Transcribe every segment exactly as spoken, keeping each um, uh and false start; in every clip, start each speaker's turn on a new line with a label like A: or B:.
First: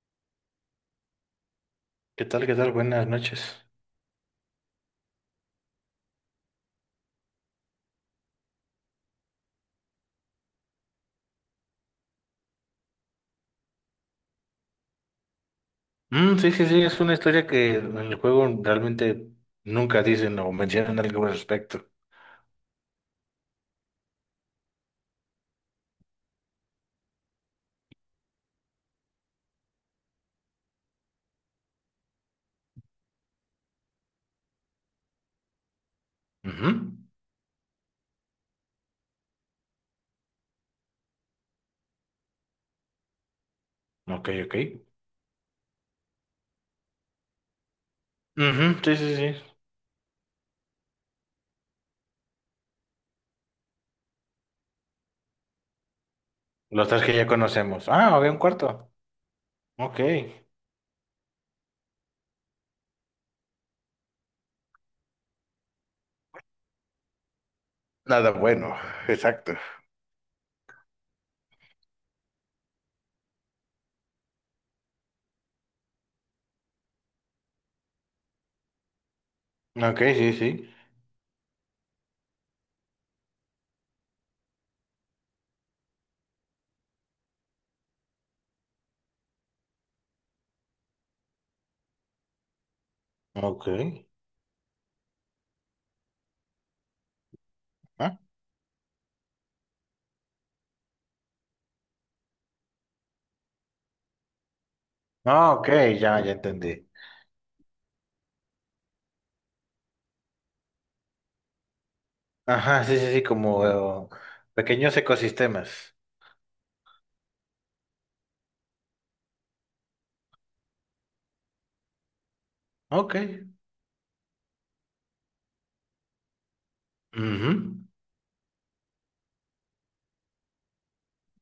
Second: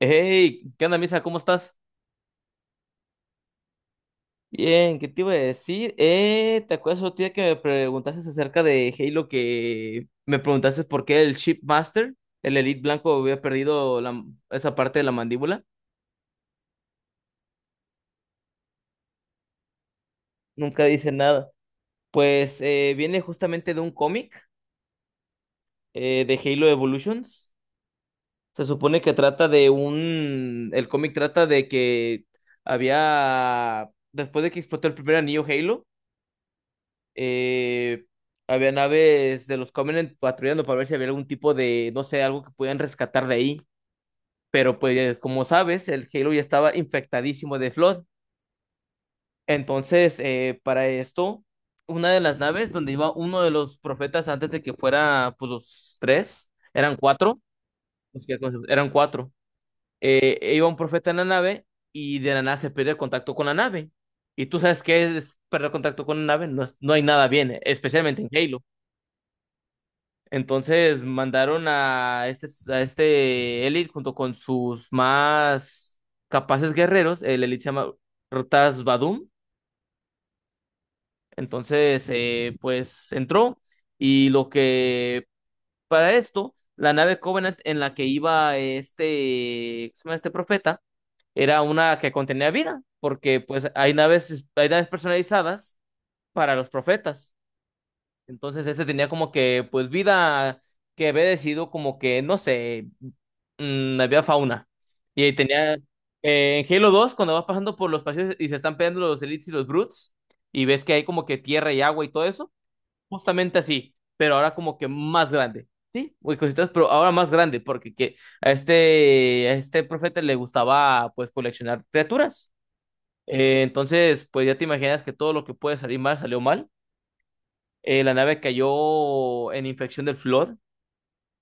A: Hey, ¿qué onda, Misa? ¿Cómo estás?
B: ¿Qué tal? ¿Qué tal? Buenas noches.
A: Bien, ¿qué te iba a decir? Eh, ¿te acuerdas otro día que me preguntaste acerca de Halo, que me preguntaste por qué el Shipmaster, el Elite Blanco, había perdido la- esa parte de la mandíbula?
B: Mm, sí, sí, sí, es una historia que en el juego realmente nunca dicen o
A: Nunca
B: mencionan
A: dice
B: algo al
A: nada.
B: respecto.
A: Pues eh, viene justamente de un cómic, eh, de Halo Evolutions. Se supone que trata de un... El cómic trata de que había... después de que explotó el primer anillo Halo,
B: Ujú.
A: Eh, había naves de los Covenant patrullando para ver si había algún tipo de, no sé, algo que pudieran rescatar de ahí.
B: Ok, ok.
A: Pero pues, como sabes, el Halo ya estaba infectadísimo de Flood.
B: Ujú, sí, sí, sí.
A: Entonces, eh, para esto, una de las naves donde iba uno de los profetas antes de que fuera, pues los tres,
B: Los
A: eran
B: tres que ya
A: cuatro,
B: conocemos. Ah,
A: los
B: había
A: que-
B: un
A: eran
B: cuarto.
A: cuatro.
B: Ok.
A: Eh, e iba un profeta en la nave y de la nada se pierde el contacto con la nave. Y tú sabes qué es perder contacto con la nave, no, es- no hay nada bien, especialmente en
B: Nada
A: Halo.
B: bueno, exacto.
A: Entonces mandaron a este, a este Elite junto con sus más capaces guerreros. El Elite se llama Rotas Vadum.
B: Ok, sí, sí.
A: Entonces, eh, pues entró. Y lo que, para esto, la nave Covenant en la que iba este, ¿cómo se llama este profeta? Era una que contenía vida. Porque pues
B: Ok.
A: hay naves, hay naves personalizadas para los profetas.
B: ¿Ah?
A: Entonces, este tenía como que pues vida que había decidido como que, no sé, mm, había fauna. Y ahí
B: Ah, ok,
A: tenía,
B: ya, ya
A: eh, en
B: entendí.
A: Halo dos, cuando vas pasando por los pasillos y se están peleando los Elites y los Brutes, y ves que hay como que tierra y agua y todo eso,
B: Ajá, sí, sí, sí,
A: justamente
B: como
A: así,
B: eh,
A: pero ahora como que
B: pequeños
A: más grande.
B: ecosistemas.
A: Sí, muy cositas, pero ahora más grande, porque que a este, a este profeta le gustaba pues coleccionar criaturas.
B: Ok.
A: Eh, entonces, pues ya te imaginas que todo lo que puede salir mal salió mal.
B: Mhm.
A: Eh, la nave cayó en infección del flor,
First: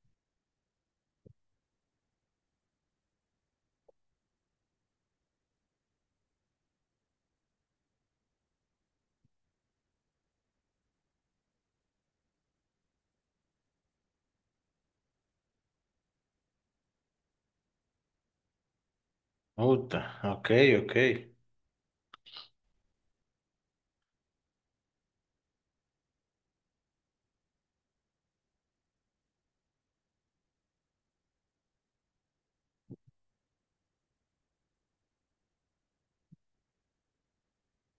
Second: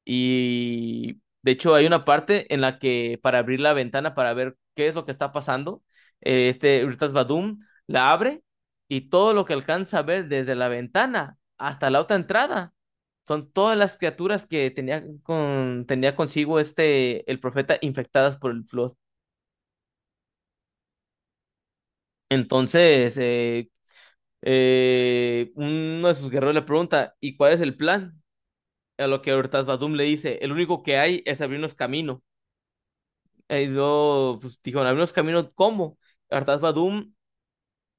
A: y de hecho hay una parte en la que para abrir la ventana para ver qué es lo que está pasando, eh, este Urtas Badum la abre, y todo lo que alcanza a ver desde la ventana hasta la otra entrada son todas las criaturas que tenía con, tenía consigo este el profeta, infectadas por el flor.
B: Puta, ok, ok.
A: Entonces, eh, eh, uno de sus guerreros le pregunta, ¿y cuál es el plan? A lo que Urtas Badum le dice, el único que hay es abrirnos camino. Ha ido, pues dijo, en algunos caminos, ¿cómo? Artax Badum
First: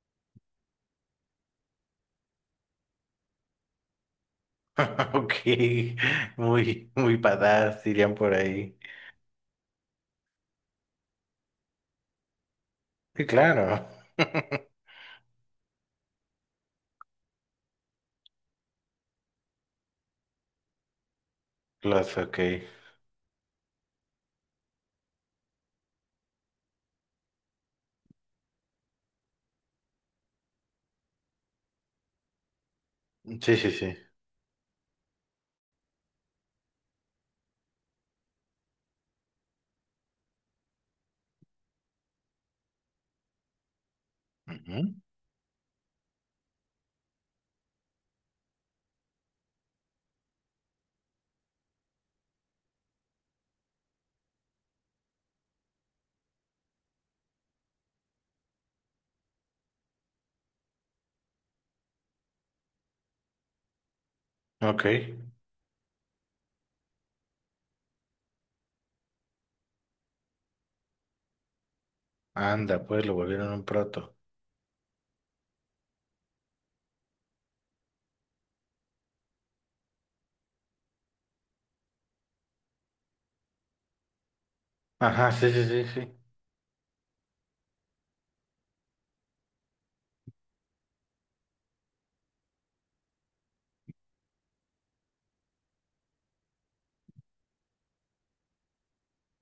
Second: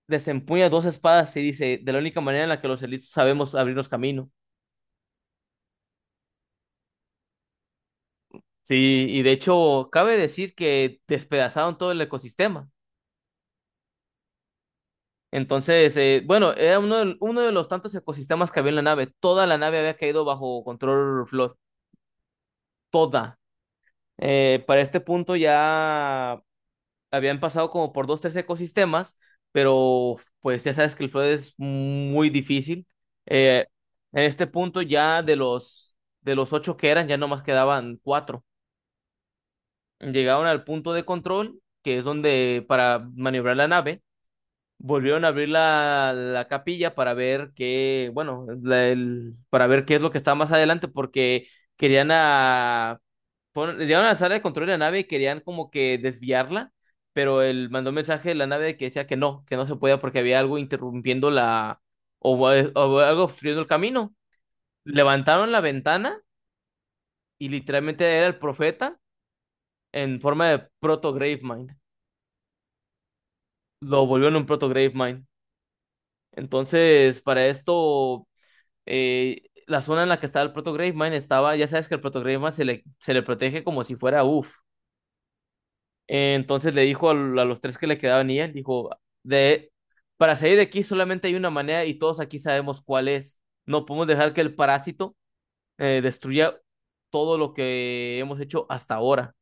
A: desempuña dos espadas y dice, de la única manera en la que los elitos sabemos abrirnos camino.
B: Ok, muy, muy badass, dirían por ahí.
A: Sí, y de hecho, cabe decir que despedazaron todo el ecosistema.
B: Sí, claro.
A: Entonces, eh, bueno, era uno de, uno de los tantos ecosistemas que había en la nave. Toda la nave había caído bajo control Flor.
B: Los, ok.
A: Toda. Eh, para este punto ya habían pasado como por dos, tres ecosistemas, pero pues ya sabes que el Flood es muy difícil.
B: Sí,
A: Eh,
B: sí, sí.
A: en este punto ya de los, de los ocho que eran, ya nomás quedaban cuatro. Llegaron al punto de control, que es donde para maniobrar la nave,
B: Ujú.
A: volvieron a abrir la, la capilla para ver qué, bueno, la- el- para ver qué es lo que está más adelante, porque querían a fueron- llegaron a la sala de control de la nave y querían como que desviarla, pero él mandó un mensaje de la nave que decía que no, que no se podía porque había algo interrumpiendo la, o, o algo obstruyendo el camino.
B: Ok.
A: Levantaron la ventana y literalmente era el profeta en forma de proto Gravemind.
B: Anda, pues lo volvieron un
A: Lo
B: proto.
A: volvieron un proto Gravemind. Entonces, para esto, eh, la zona en la que estaba el proto Gravemind estaba, ya sabes que el proto Gravemind se le, se le protege como si fuera uff.
B: Ajá, sí, sí, sí, sí.
A: Entonces le dijo al- a los tres que le quedaban, y él dijo, de, para salir de aquí solamente hay una manera y todos aquí sabemos cuál es. No podemos dejar que el parásito eh, destruya todo lo que hemos hecho hasta ahora.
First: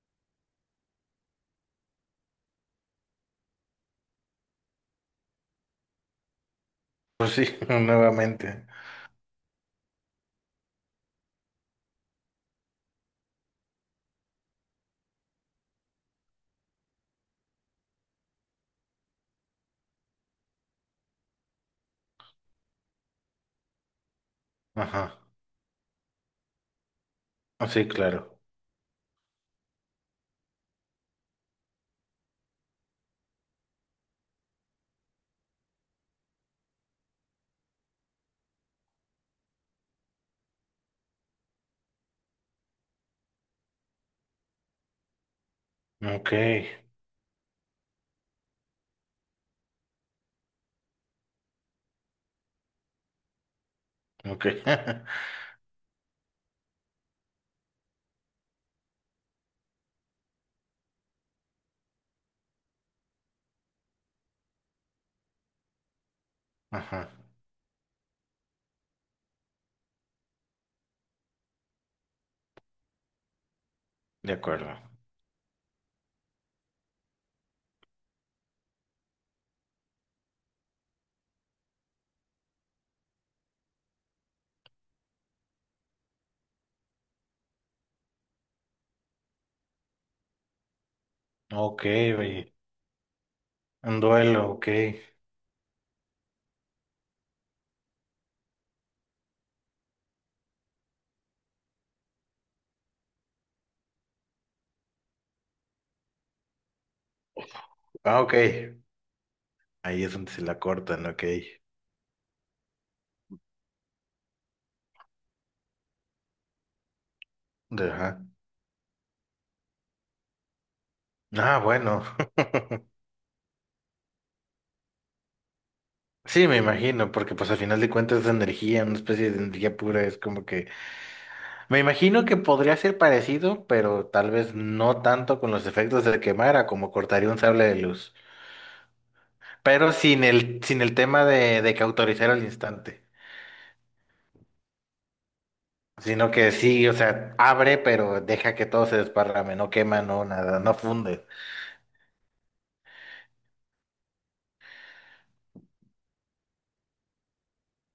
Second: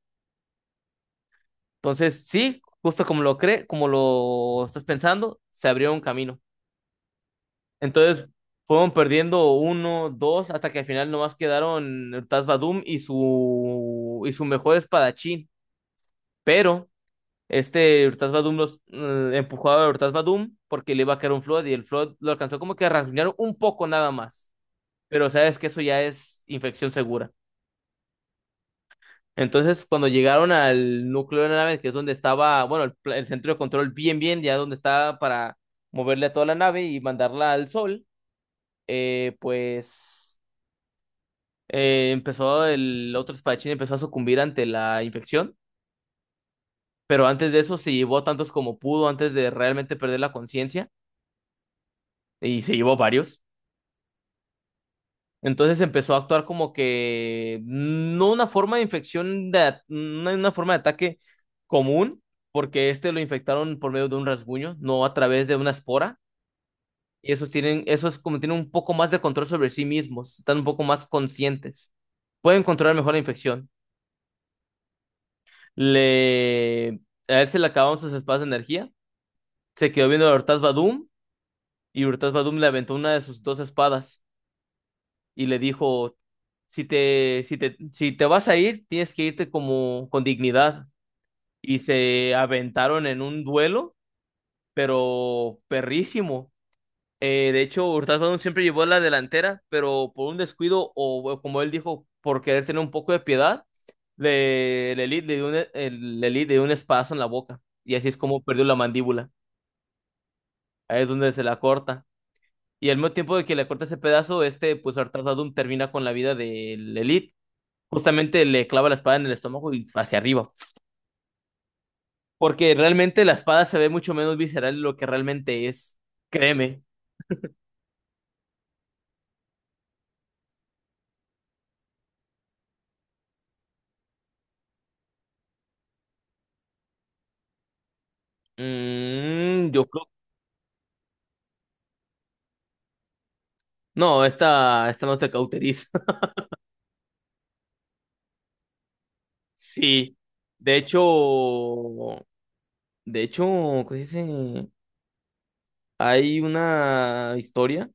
A: Entonces, sí, justo como lo cree, como lo estás pensando, se abrió un camino.
B: Pues sí,
A: Entonces,
B: nuevamente.
A: fueron perdiendo uno, dos, hasta que al final nomás quedaron el Taz Vadum y su, y su mejor espadachín. Pero este Urtas Badum los eh, empujó a Urtas Badum porque le iba a caer un Flood y el Flood lo alcanzó como que a rasguñar un poco nada más.
B: Ajá.
A: Pero sabes que eso ya es infección segura.
B: Ah, sí, claro.
A: Entonces, cuando llegaron al núcleo de la nave, que es donde estaba, bueno, el, pla- el centro de control bien, bien, ya donde estaba para moverle a toda la nave y mandarla al sol, eh, pues eh, empezó el otro espadachín, empezó a sucumbir ante la infección.
B: Ok,
A: Pero antes de eso se llevó a tantos como pudo antes de realmente perder la conciencia, y se llevó varios.
B: ok.
A: Entonces empezó a actuar como que no una forma de infección, de, at- una, una forma de ataque común, porque este lo infectaron por medio de un rasguño, no a través de una espora.
B: Ajá,
A: Y esos tienen, esos como tienen un poco más de control sobre sí mismos, están un poco más conscientes. Pueden controlar mejor la infección.
B: de acuerdo.
A: Le, a él se le acabaron sus espadas de energía. Se quedó viendo a Urtas Badum y Urtas Badum le aventó una de sus dos espadas, y le dijo, si te, si te, si te vas a ir, tienes que irte como con dignidad. Y
B: Ok,
A: se
B: oye.
A: aventaron en un duelo,
B: Un duelo, ok.
A: pero perrísimo. Eh, de hecho, Hurtado Brown siempre llevó la delantera, pero por un descuido o o como él dijo, por querer tener un poco de piedad, le, le, li- le dio un, el- le li- le dio un espadazo en la boca. Y así es
B: Ah, ok.
A: como perdió la mandíbula.
B: Ahí es donde se la
A: Ahí
B: cortan,
A: es
B: ok.
A: donde se la corta. Y al mismo tiempo de que le corta ese pedazo, este, pues Artasadum termina con la vida del Elite.
B: Ajá.
A: Justamente le clava la espada en el estómago y hacia arriba.
B: Ah, bueno.
A: Porque realmente la espada se ve mucho menos visceral de lo que realmente es.
B: Sí, me
A: Créeme.
B: imagino, porque pues al final de cuentas es energía, una especie de energía pura, es como que... Me imagino que podría ser parecido, pero tal vez no tanto con los efectos de quemar, a como cortaría un sable de luz.
A: Mm, yo
B: Pero
A: creo.
B: sin el, sin el tema de, de cauterizar al instante,
A: No, esta, esta no te cauteriza.
B: sino que sí, o sea, abre, pero deja que todo se desparrame, no quema,
A: Sí.
B: no nada, no
A: De
B: funde.
A: hecho. De hecho, ¿cómo se dice? Hay una historia.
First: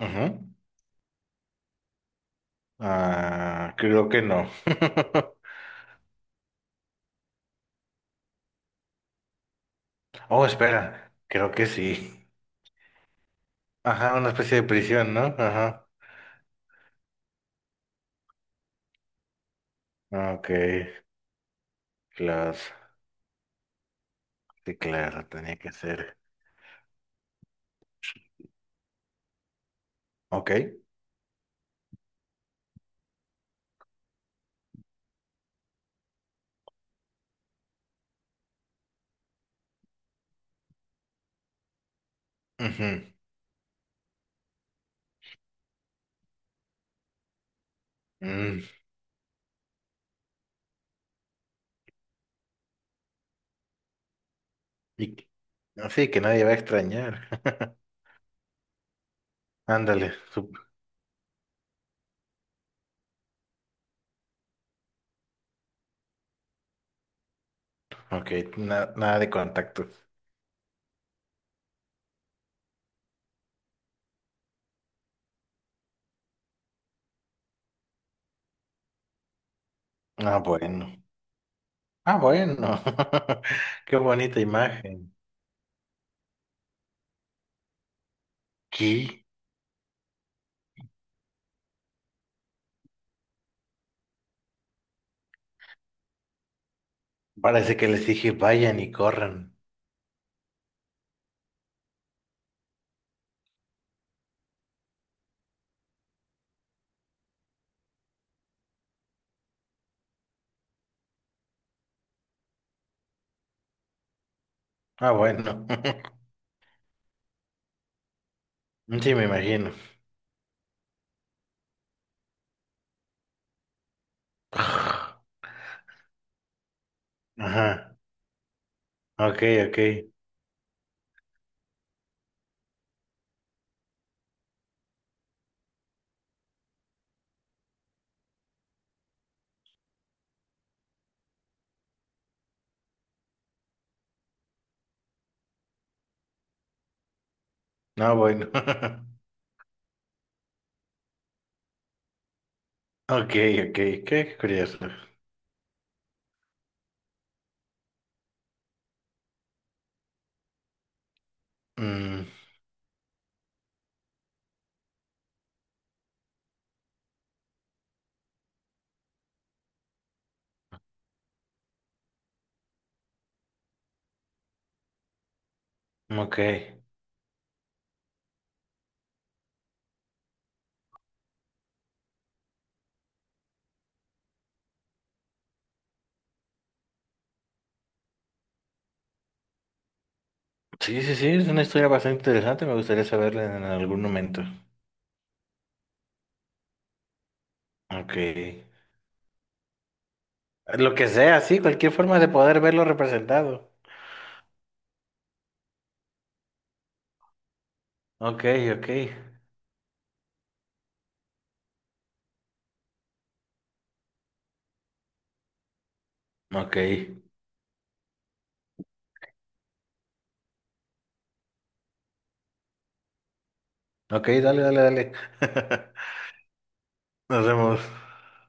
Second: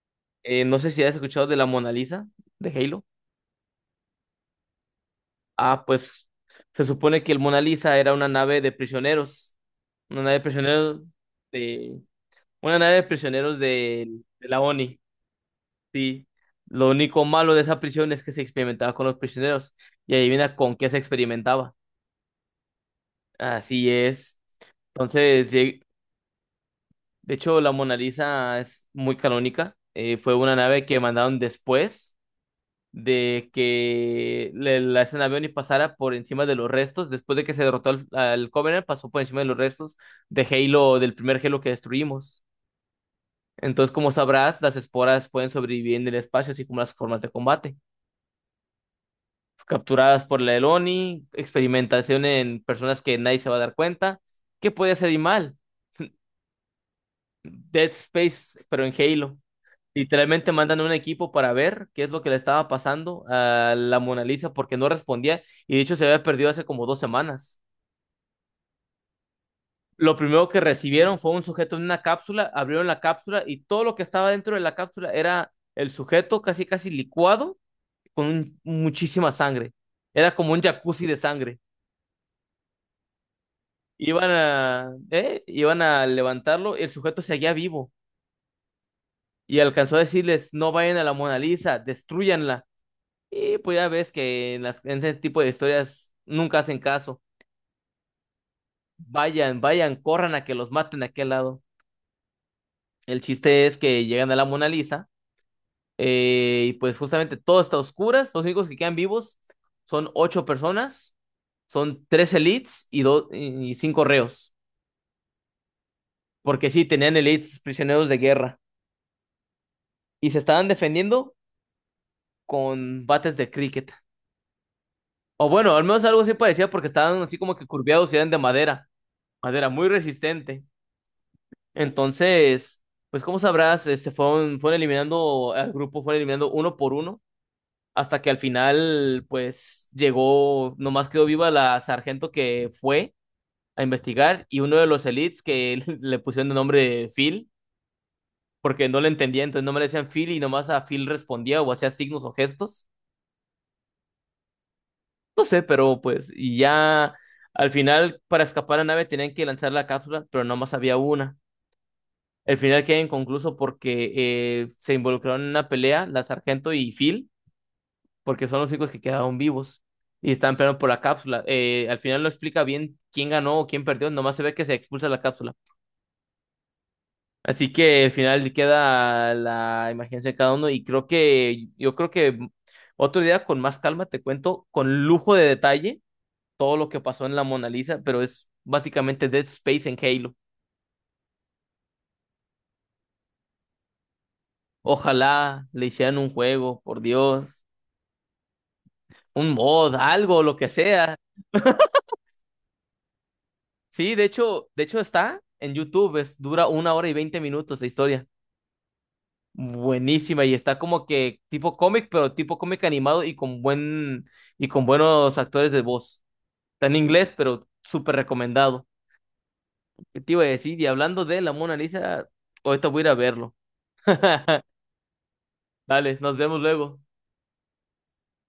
B: Ujú.
A: eh, No sé si has escuchado de la Mona Lisa de Halo.
B: Ah, creo que no.
A: Ah, pues se supone que el Mona Lisa era una nave de prisioneros. Una nave de
B: Oh,
A: prisioneros
B: espera, creo que
A: de,
B: sí.
A: Una nave de prisioneros
B: Ajá,
A: de,
B: una
A: de
B: especie
A: la
B: de
A: o n i,
B: prisión, ¿no? Ajá.
A: sí. Lo único malo de esa prisión es que se experimentaba con los prisioneros. Y
B: Ok.
A: adivina con qué se experimentaba.
B: Claro,
A: Así es.
B: sí, claro,
A: Entonces,
B: tenía que
A: lleg-
B: ser.
A: de hecho, la Mona Lisa es muy canónica. Eh, fue
B: Ok.
A: una nave que mandaron después de que le- la esa nave o n i pasara por encima de los restos. Después de que se derrotó al, al Covenant, pasó por encima de los restos de Halo, del primer Halo que destruimos.
B: Ujú.
A: Entonces, como sabrás, las esporas pueden sobrevivir en el espacio, así como las formas de combate.
B: Mm,
A: Capturadas por la Eloni, experimentación en personas que nadie se va a dar cuenta. ¿Qué puede hacer
B: y
A: y
B: que-
A: mal?
B: así que nadie va a extrañar.
A: Dead Space, pero en Halo.
B: Ándale.
A: Literalmente
B: Sup-
A: mandan un equipo para ver qué es lo que le estaba pasando a la Mona Lisa porque no respondía, y de hecho se había perdido hace como dos semanas.
B: ok, na- nada de contactos.
A: Lo primero que recibieron fue un sujeto en una cápsula, abrieron la cápsula y todo lo que estaba dentro de la cápsula era el sujeto casi casi licuado con un- muchísima sangre. Era
B: Ah,
A: como un
B: bueno.
A: jacuzzi de sangre.
B: Ah, bueno. Qué
A: Iban
B: bonita
A: a,
B: imagen.
A: ¿eh? Iban a levantarlo, el sujeto seguía vivo
B: ¿Qué?
A: y alcanzó a decirles, no vayan a la Mona Lisa, destrúyanla. Y pues ya ves que en, las, en ese tipo de historias nunca hacen caso.
B: Parece que les dije vayan y corran.
A: Vayan, vayan, corran a que los maten a aquel lado. El chiste es que llegan a la Mona Lisa, eh, y pues justamente todo está a oscuras, los únicos que quedan vivos son ocho personas, son tres elites y, do- y cinco reos.
B: Ah, bueno.
A: Porque sí, tenían elites prisioneros de guerra
B: Sí, me imagino.
A: y se estaban defendiendo con bates de cricket. O bueno, al menos algo así parecía porque estaban así como que
B: Ajá.
A: curviados y eran de madera,
B: Ok,
A: madera
B: ok.
A: muy resistente. Entonces, pues como sabrás, este, fueron, fueron eliminando al grupo, fueron eliminando uno por uno hasta que al final, pues llegó, nomás quedó viva la sargento que fue a investigar y uno de los elites que le pusieron de nombre Phil
B: No, bueno.
A: porque no le entendía, entonces no me le decían Phil, y nomás a Phil respondía o hacía signos o gestos.
B: Ok, ok. Qué curioso.
A: No sé, pero pues, y ya al final para escapar a la nave tenían que lanzar la cápsula, pero nomás había una.
B: Mm,
A: El final queda inconcluso porque eh, se involucraron en una pelea, la sargento y Phil, porque son los únicos que quedaron vivos y estaban peleando por la cápsula. Eh, al final no explica bien quién ganó o quién perdió, nomás se ve que se expulsa la cápsula.
B: ok.
A: Así que al final queda la imaginación de cada uno y creo que yo creo que otro día con más calma te cuento con lujo de detalle todo lo que pasó en la Mona Lisa, pero es básicamente Dead Space en Halo.
B: Sí, sí, sí, es una historia bastante interesante, me gustaría saberla en algún momento.
A: Ojalá le hicieran un juego, por Dios,
B: Ok.
A: un mod, algo, lo que
B: Lo que
A: sea.
B: sea, sí, cualquier forma de poder verlo representado.
A: Sí, de hecho, de hecho está en YouTube, es, dura una hora y veinte minutos la historia.
B: Ok, ok.
A: Buenísima, y está como que tipo cómic, pero tipo cómic animado y con buen y con buenos actores de voz.
B: Ok.
A: Está en inglés, pero súper recomendado. ¿Qué te iba a decir? Y hablando de la Mona Lisa, ahorita voy a ir a verlo.
B: Ok, dale, dale, dale.
A: Dale, nos vemos luego.
B: Nos vemos.